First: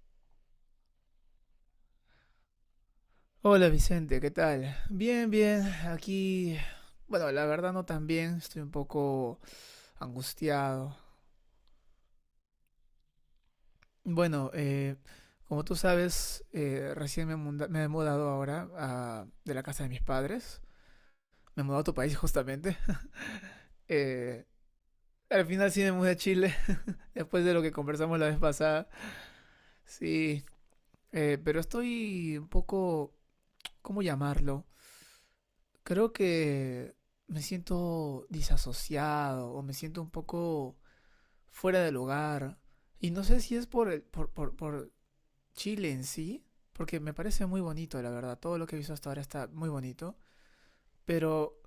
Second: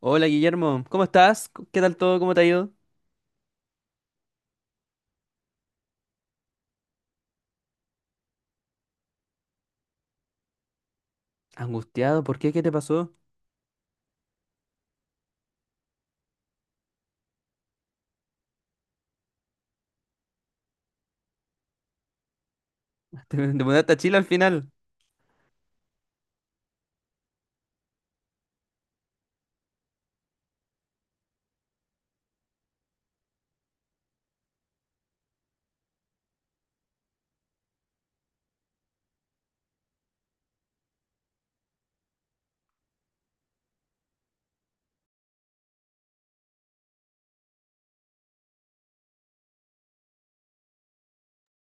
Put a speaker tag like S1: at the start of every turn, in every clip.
S1: Hola Guillermo, ¿cómo estás? ¿Qué tal todo? ¿Cómo te ha ido?
S2: Hola Vicente, ¿qué tal? Bien, bien, aquí, bueno, la verdad no tan bien, estoy un poco angustiado.
S1: Angustiado, ¿por qué? ¿Qué te pasó?
S2: Bueno, como tú sabes, recién me, me he mudado ahora a- de la casa de mis padres, me he mudado a tu país justamente.
S1: ¿Te mudaste a Chile al
S2: Eh,
S1: final?
S2: Al final sí me mudé a Chile, después de lo que conversamos la vez pasada, sí, pero estoy un poco, ¿cómo llamarlo? Creo que me siento disasociado o me siento un poco fuera de lugar. Y no sé si es por Chile en sí, porque me parece muy bonito, la verdad. Todo lo que he visto hasta ahora está muy bonito. Pero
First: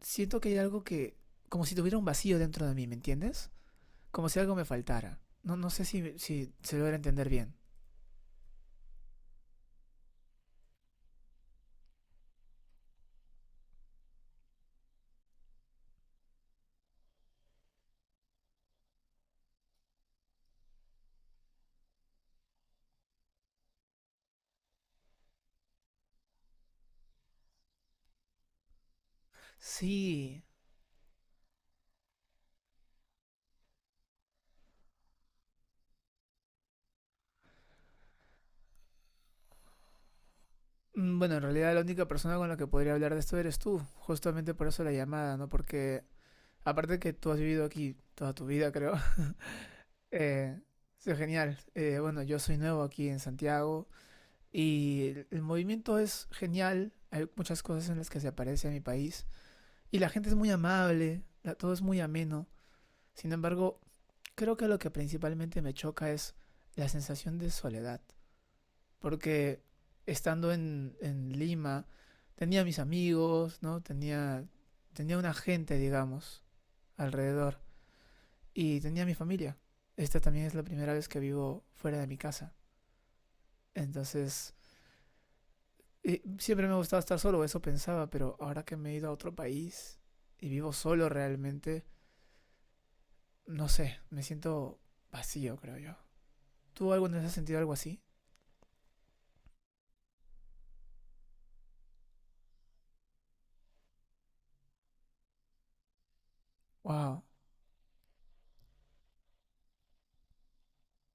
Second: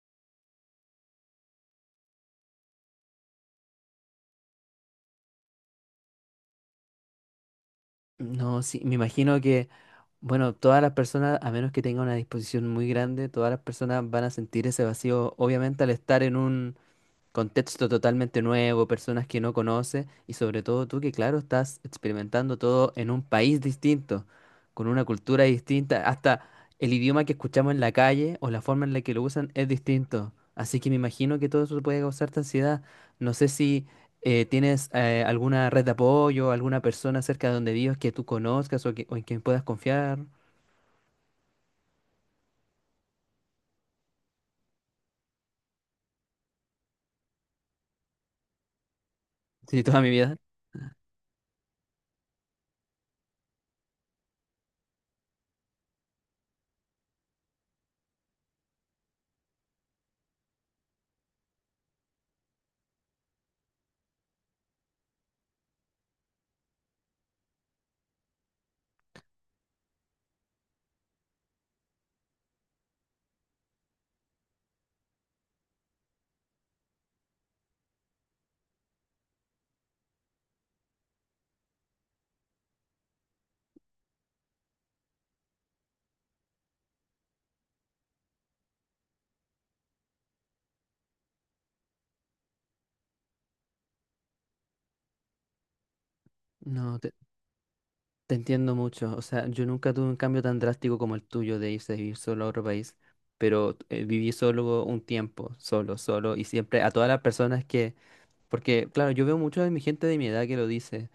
S2: siento que hay algo que, como si tuviera un vacío dentro de mí, ¿me entiendes? Como si algo me faltara. No, no sé si, si se logra entender bien.
S1: No, sí, me imagino que, bueno, todas las personas, a menos que tengan una disposición muy grande, todas las personas van a sentir ese vacío, obviamente, al estar en un contexto totalmente nuevo, personas que no conoces y sobre todo tú que claro estás experimentando todo en un país distinto, con una cultura distinta, hasta el idioma que escuchamos en la calle o la forma en la que lo usan es distinto.
S2: Sí.
S1: Así que me imagino que todo eso puede causarte ansiedad. No sé si tienes alguna red de apoyo, alguna persona cerca de donde vives que tú conozcas o, o en quien puedas confiar.
S2: Mm, bueno, en realidad la única persona con la que podría hablar de esto eres tú. Justamente por eso la llamada, ¿no? Porque aparte que tú has vivido aquí toda tu vida, creo.
S1: Sí, toda mi vida.
S2: Eh, sí, genial. Bueno, yo soy nuevo aquí en Santiago y el movimiento es genial. Hay muchas cosas en las que se aparece a mi país y la gente es muy amable, la- todo es muy ameno. Sin embargo, creo que lo que principalmente me choca es la sensación de soledad, porque estando en Lima tenía mis amigos, ¿no? Tenía, tenía una gente, digamos, alrededor y tenía mi familia. Esta también es la primera vez que vivo fuera de mi casa. Entonces, siempre me ha gustado estar solo, eso pensaba, pero ahora que me he ido a otro país y vivo solo realmente, no sé, me siento vacío, creo yo. ¿Tú
S1: No.
S2: alguna vez has sentido algo así?
S1: Te entiendo mucho, o sea, yo nunca tuve un cambio tan drástico como el tuyo de irse a vivir solo a otro país, pero viví solo un tiempo, solo, solo, y siempre a todas las
S2: Wow,
S1: personas que, porque claro, yo veo mucho de mi gente de mi edad que lo dice,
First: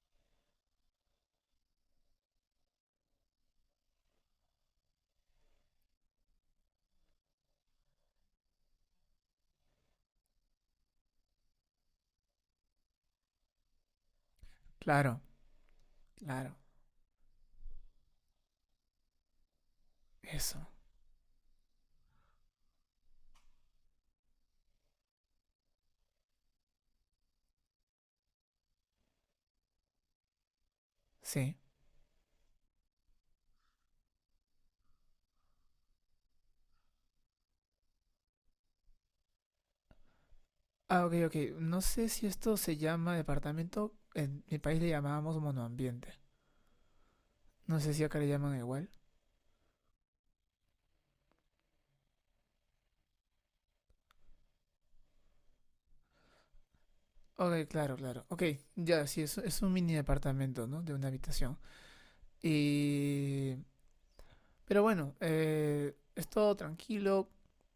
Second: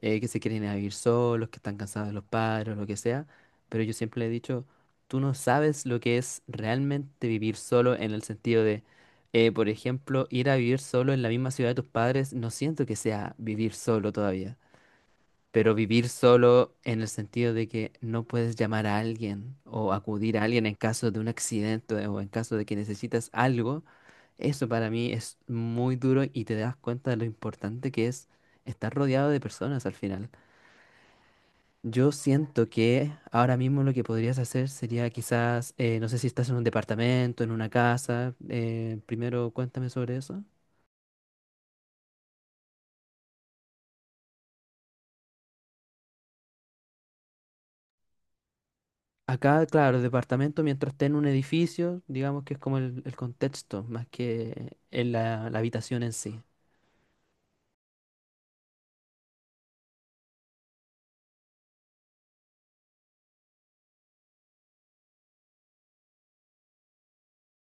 S1: que se quieren ir a vivir solos, que están cansados de los padres, lo que sea, pero yo siempre le he dicho, tú no sabes lo que es realmente vivir solo en el sentido de, por ejemplo, ir a vivir solo en la misma ciudad de tus padres, no siento que sea vivir solo todavía.
S2: claro,
S1: Pero vivir
S2: claro,
S1: solo en el sentido de que no puedes llamar a alguien o acudir a
S2: eso,
S1: alguien en caso de un accidente o en caso de que necesitas algo, eso para mí es muy duro y te das cuenta de lo importante que es estar rodeado de personas al final.
S2: sí.
S1: Yo siento que ahora mismo lo que podrías hacer sería quizás, no sé si estás en un departamento, en una casa. Primero cuéntame sobre eso.
S2: Ah, ok, ok, no sé si esto se llama departamento, en mi país le llamábamos monoambiente. No sé si acá le llaman igual.
S1: Acá, claro, el departamento mientras esté en un edificio, digamos que es como el contexto, más que en la habitación en sí.
S2: Ok, claro, claro. Ok, ya, sí, es un mini departamento, ¿no? De una habitación. Y pero bueno, es todo tranquilo,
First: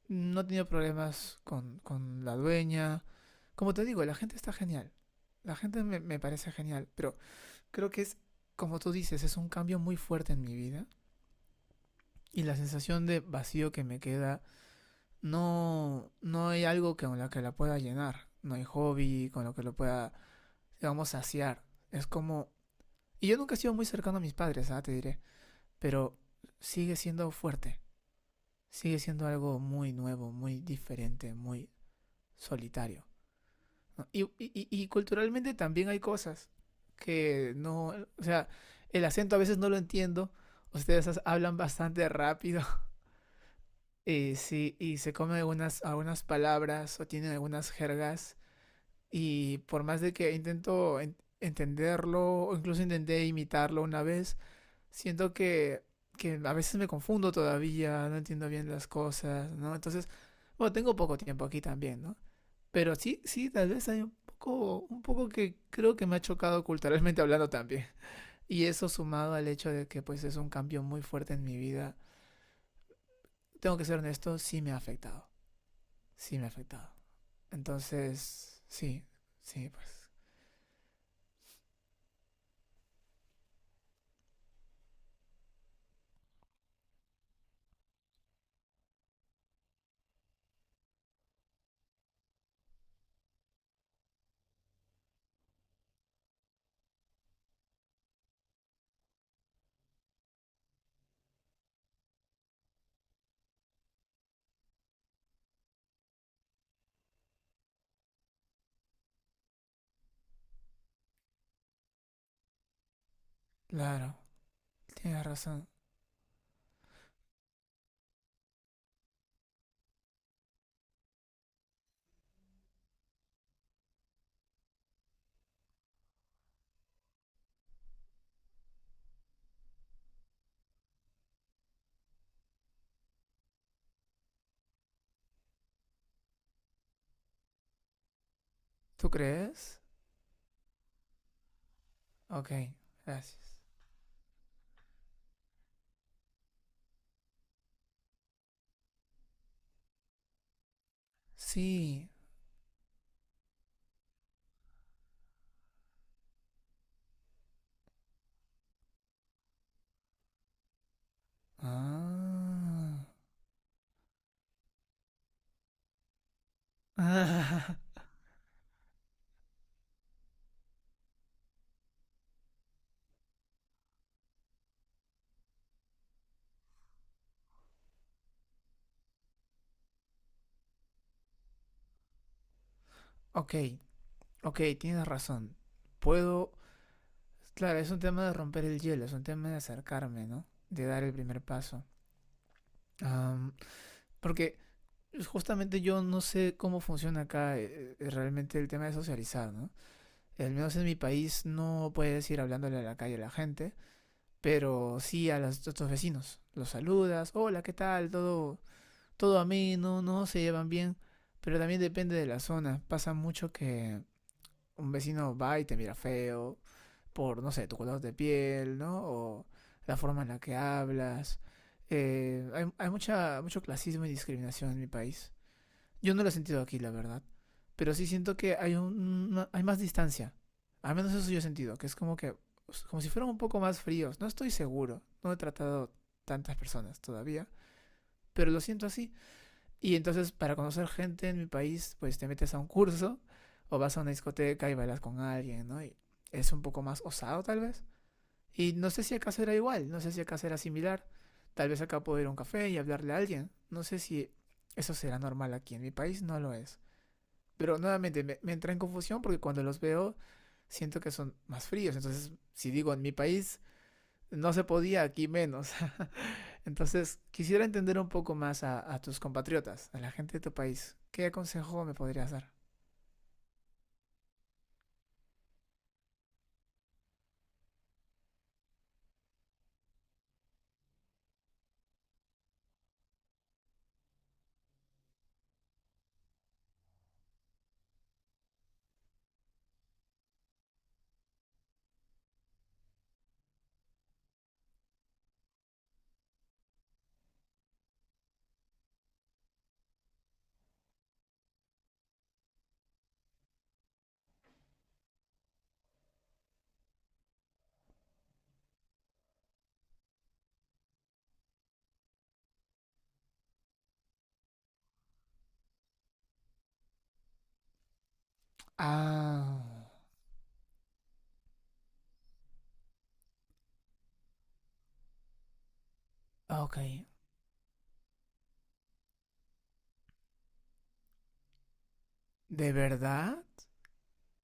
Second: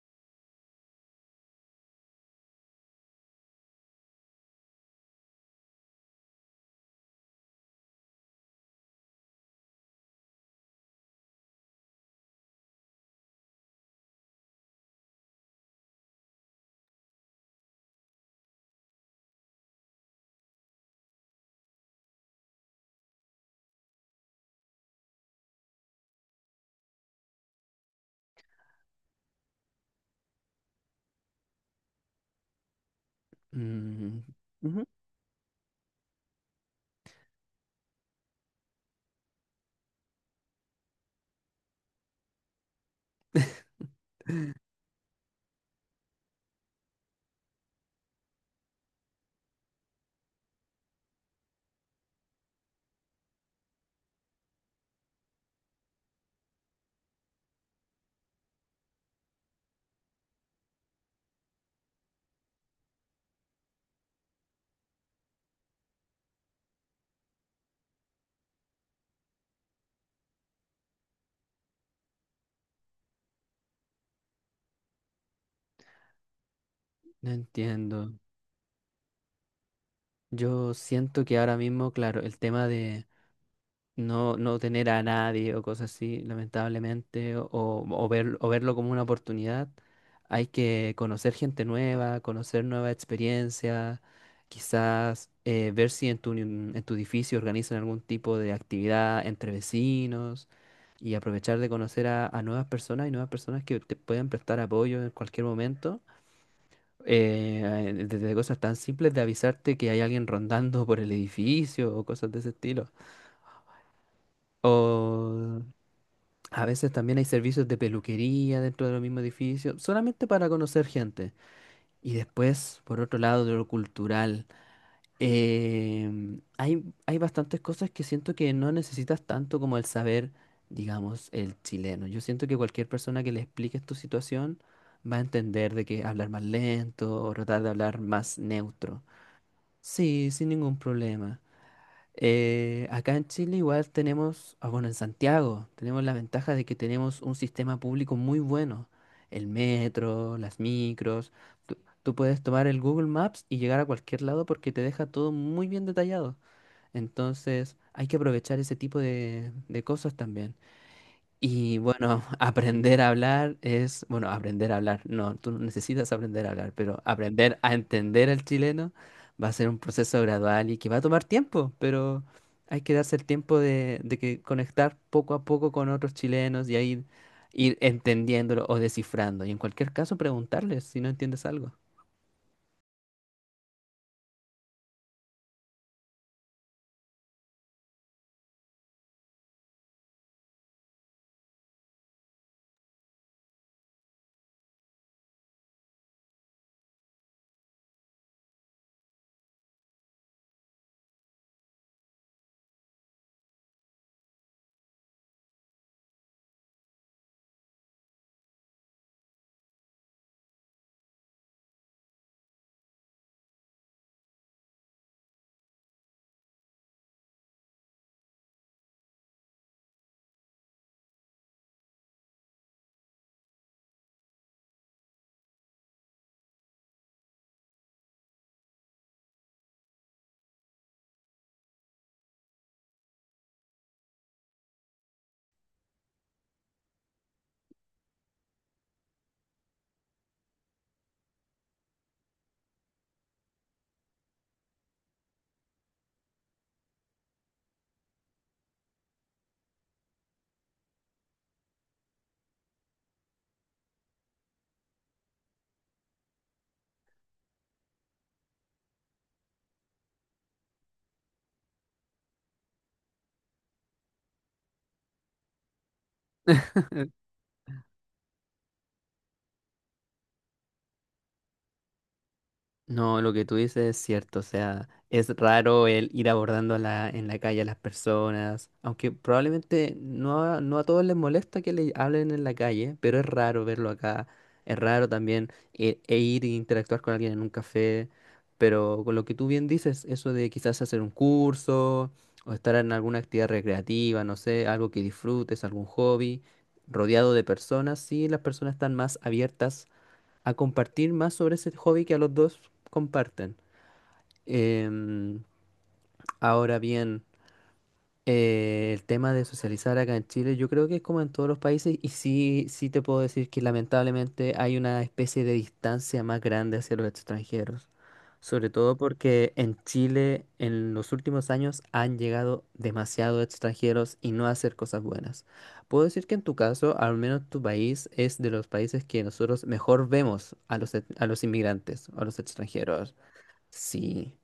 S2: no he tenido problemas con la dueña. Como te digo, la gente está genial, la gente me, me parece genial, pero creo que es, como tú dices, es un cambio muy fuerte en mi vida y la sensación de vacío que me queda, no, no hay algo con lo que la pueda llenar, no hay hobby con lo que lo pueda, digamos, saciar. Es como... y yo nunca he sido muy cercano a mis padres, ah, te diré, pero sigue siendo fuerte. Sigue siendo algo muy nuevo, muy diferente, muy solitario. ¿No?
S1: Mm. Ujú.
S2: Y culturalmente también hay cosas que no, o sea, el acento a veces no lo entiendo. Ustedes hablan bastante rápido y, sí, y se comen algunas, algunas palabras o tienen algunas jergas y por más de que intento entenderlo o incluso intenté imitarlo una vez, siento que a veces me confundo todavía, no entiendo bien las cosas, ¿no? Entonces, bueno, tengo poco tiempo aquí también, ¿no? Pero sí, sí, tal vez hay un poco que creo que me ha chocado culturalmente hablando también. Y eso sumado al hecho de que pues es un cambio muy fuerte en mi vida, tengo que ser honesto, sí me ha afectado, sí me ha afectado.
S1: No entiendo.
S2: Entonces, sí, sí, pues,
S1: Yo siento que ahora mismo, claro, el tema de no tener a nadie o cosas así, lamentablemente, o verlo como una oportunidad. Hay que conocer gente nueva, conocer nuevas experiencias, quizás ver si en en tu edificio organizan algún tipo de actividad entre vecinos y aprovechar de conocer a, nuevas personas y nuevas personas que te pueden prestar apoyo en cualquier momento. Eh, Desde cosas tan simples de avisarte que hay alguien rondando por el edificio o cosas de ese estilo.
S2: claro, tienes
S1: O
S2: razón.
S1: a veces también hay servicios de peluquería dentro del mismo edificio solamente para conocer gente. Y después, por otro lado, de lo cultural, hay bastantes cosas que siento que no necesitas tanto como el saber, digamos, el chileno. Yo siento que cualquier persona que le expliques tu situación va a entender de que hablar más lento o tratar de hablar más neutro.
S2: ¿Tú crees?
S1: Sí, sin ningún problema.
S2: Ok,
S1: Acá en
S2: gracias.
S1: Chile igual tenemos, bueno, en Santiago tenemos la ventaja de que tenemos un sistema público muy bueno, el metro, las micros, tú,
S2: Sí.
S1: tú puedes tomar el Google Maps y llegar a cualquier lado porque te deja todo muy bien detallado. Entonces hay que aprovechar ese tipo de cosas también. Y bueno,
S2: Ah.
S1: aprender a hablar es, bueno, aprender a hablar, no, tú no necesitas aprender a hablar, pero aprender a
S2: Ah,
S1: entender al chileno va a ser un proceso gradual y que va a tomar tiempo, pero hay que darse el tiempo de, que conectar poco a poco con otros chilenos y ahí ir entendiéndolo o descifrando. Y en cualquier caso, preguntarles si no entiendes algo.
S2: ok, ok, tienes razón. Puedo... Claro, es un tema de romper el hielo, es un tema de acercarme, ¿no? De dar el primer paso. Am, porque justamente yo no sé cómo funciona acá realmente el tema de socializar, ¿no? Al menos en mi país no puedes ir hablándole a la calle a la gente, pero sí a, los, a tus vecinos. Los saludas, hola, ¿qué tal? Todo, todo ameno, no se llevan bien, pero también depende de la zona. Pasa mucho que un vecino va y te mira feo por, no sé, tu color de piel, ¿no? O la forma en la que hablas. Hay mucha, mucho clasismo y discriminación en mi país. Yo no lo he sentido aquí, la verdad. Pero sí siento que hay, un, una- hay más distancia. Al menos eso sí yo he sentido, que es como que, como si fueran un poco más fríos. No estoy seguro. No he tratado tantas personas todavía. Pero lo siento así. Y entonces para conocer gente en mi país, pues te metes a un curso o vas a una discoteca y bailas con alguien, ¿no? Y es un poco más osado tal vez. Y no sé si acá será igual, no sé si acá será similar. Tal vez acá puedo ir a un café y hablarle a alguien. No sé si eso será normal aquí en mi país, no lo es. Pero nuevamente me, me entra en confusión porque cuando los veo siento que son más fríos. Entonces, si digo en mi país no se podía, aquí menos. Entonces, quisiera entender un poco más a tus compatriotas, a la gente de tu país. ¿Qué consejo me podrías dar?
S1: No, lo que tú dices es cierto, o sea, es raro el ir abordando a en la calle a las personas, aunque probablemente no a todos les molesta que le hablen en la calle, pero es raro verlo acá, es raro también e ir e interactuar con alguien en un café, pero con lo que tú bien dices, eso de quizás hacer un curso o estar en alguna actividad recreativa, no sé, algo que disfrutes, algún hobby, rodeado de personas, sí, las personas están más abiertas a compartir más sobre ese hobby que a los dos comparten. Em, Ahora bien, el tema de socializar acá en Chile, yo creo que es como en todos los países y sí, sí te puedo decir que lamentablemente hay una especie de distancia más grande hacia los extranjeros, sobre todo porque
S2: Ah,
S1: en Chile en los últimos años han llegado demasiados extranjeros y no a hacer cosas buenas. Puedo decir que en tu
S2: ok.
S1: caso, al menos tu país es de los países que nosotros mejor vemos a los, a los inmigrantes, a los
S2: ¿De
S1: extranjeros.
S2: verdad?
S1: Sí,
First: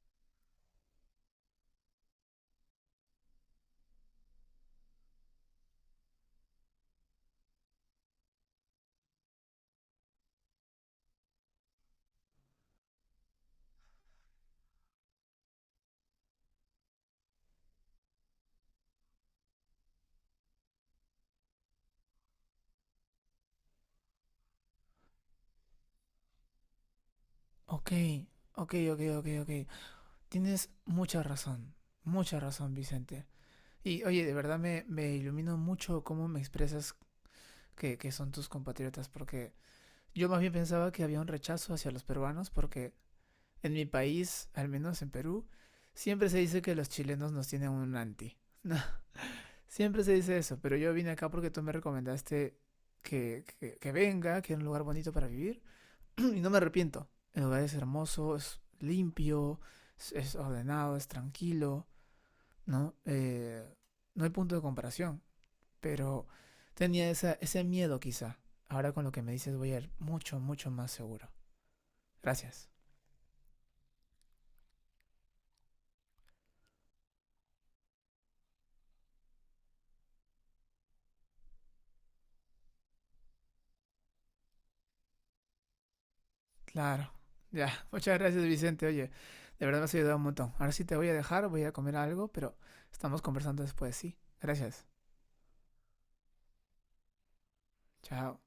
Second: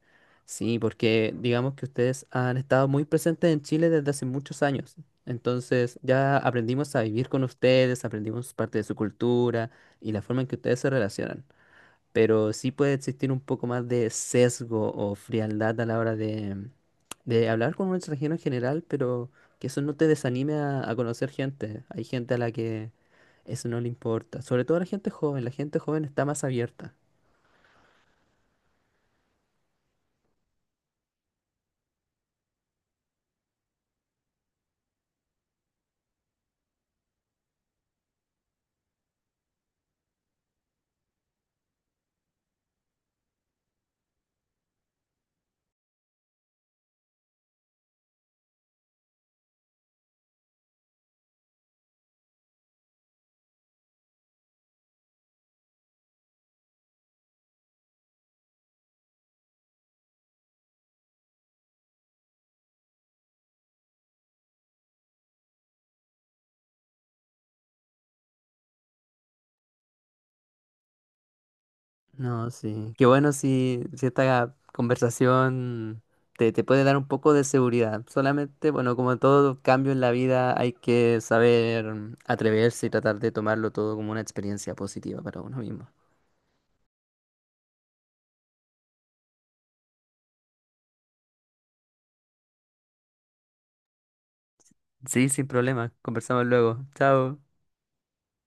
S1: sí, porque digamos que ustedes han estado muy presentes en Chile desde hace muchos años. Entonces ya aprendimos a vivir con ustedes, aprendimos parte de su cultura y la forma en que ustedes se relacionan. Pero sí puede existir un poco más de sesgo o frialdad a la hora de, hablar con un extranjero en general, pero que eso no te desanime a, conocer gente. Hay gente a la que eso no le importa. Sobre todo a la gente joven está más abierta.
S2: Ok, ok, ok, ok, ok. Tienes mucha razón, Vicente. Y oye, de verdad me, me iluminó mucho cómo me expresas que son tus compatriotas, porque yo más bien pensaba que había un rechazo hacia los peruanos, porque en mi país, al menos en Perú, siempre se dice que los chilenos nos tienen un anti. No, siempre se dice eso, pero yo vine acá porque tú me recomendaste que, que venga, que era un lugar bonito para vivir. Y no me arrepiento. El lugar es hermoso, es limpio, es ordenado, es tranquilo, ¿no? No hay punto de comparación, pero tenía esa, ese miedo quizá. Ahora con lo que me dices voy a ir mucho, mucho más seguro.
S1: No,
S2: Gracias.
S1: sí. Qué bueno si, esta conversación te, puede dar un poco de seguridad. Solamente, bueno, como todo cambio en la vida, hay que saber, atreverse y tratar de tomarlo todo como una experiencia positiva para uno mismo.
S2: Claro. Ya, muchas gracias Vicente. Oye, de verdad me has ayudado un montón. Ahora sí te voy a dejar, voy a comer algo, pero estamos conversando después, ¿sí? Gracias.
S1: Sí, sin problema. Conversamos luego. Chao.
S2: Chao.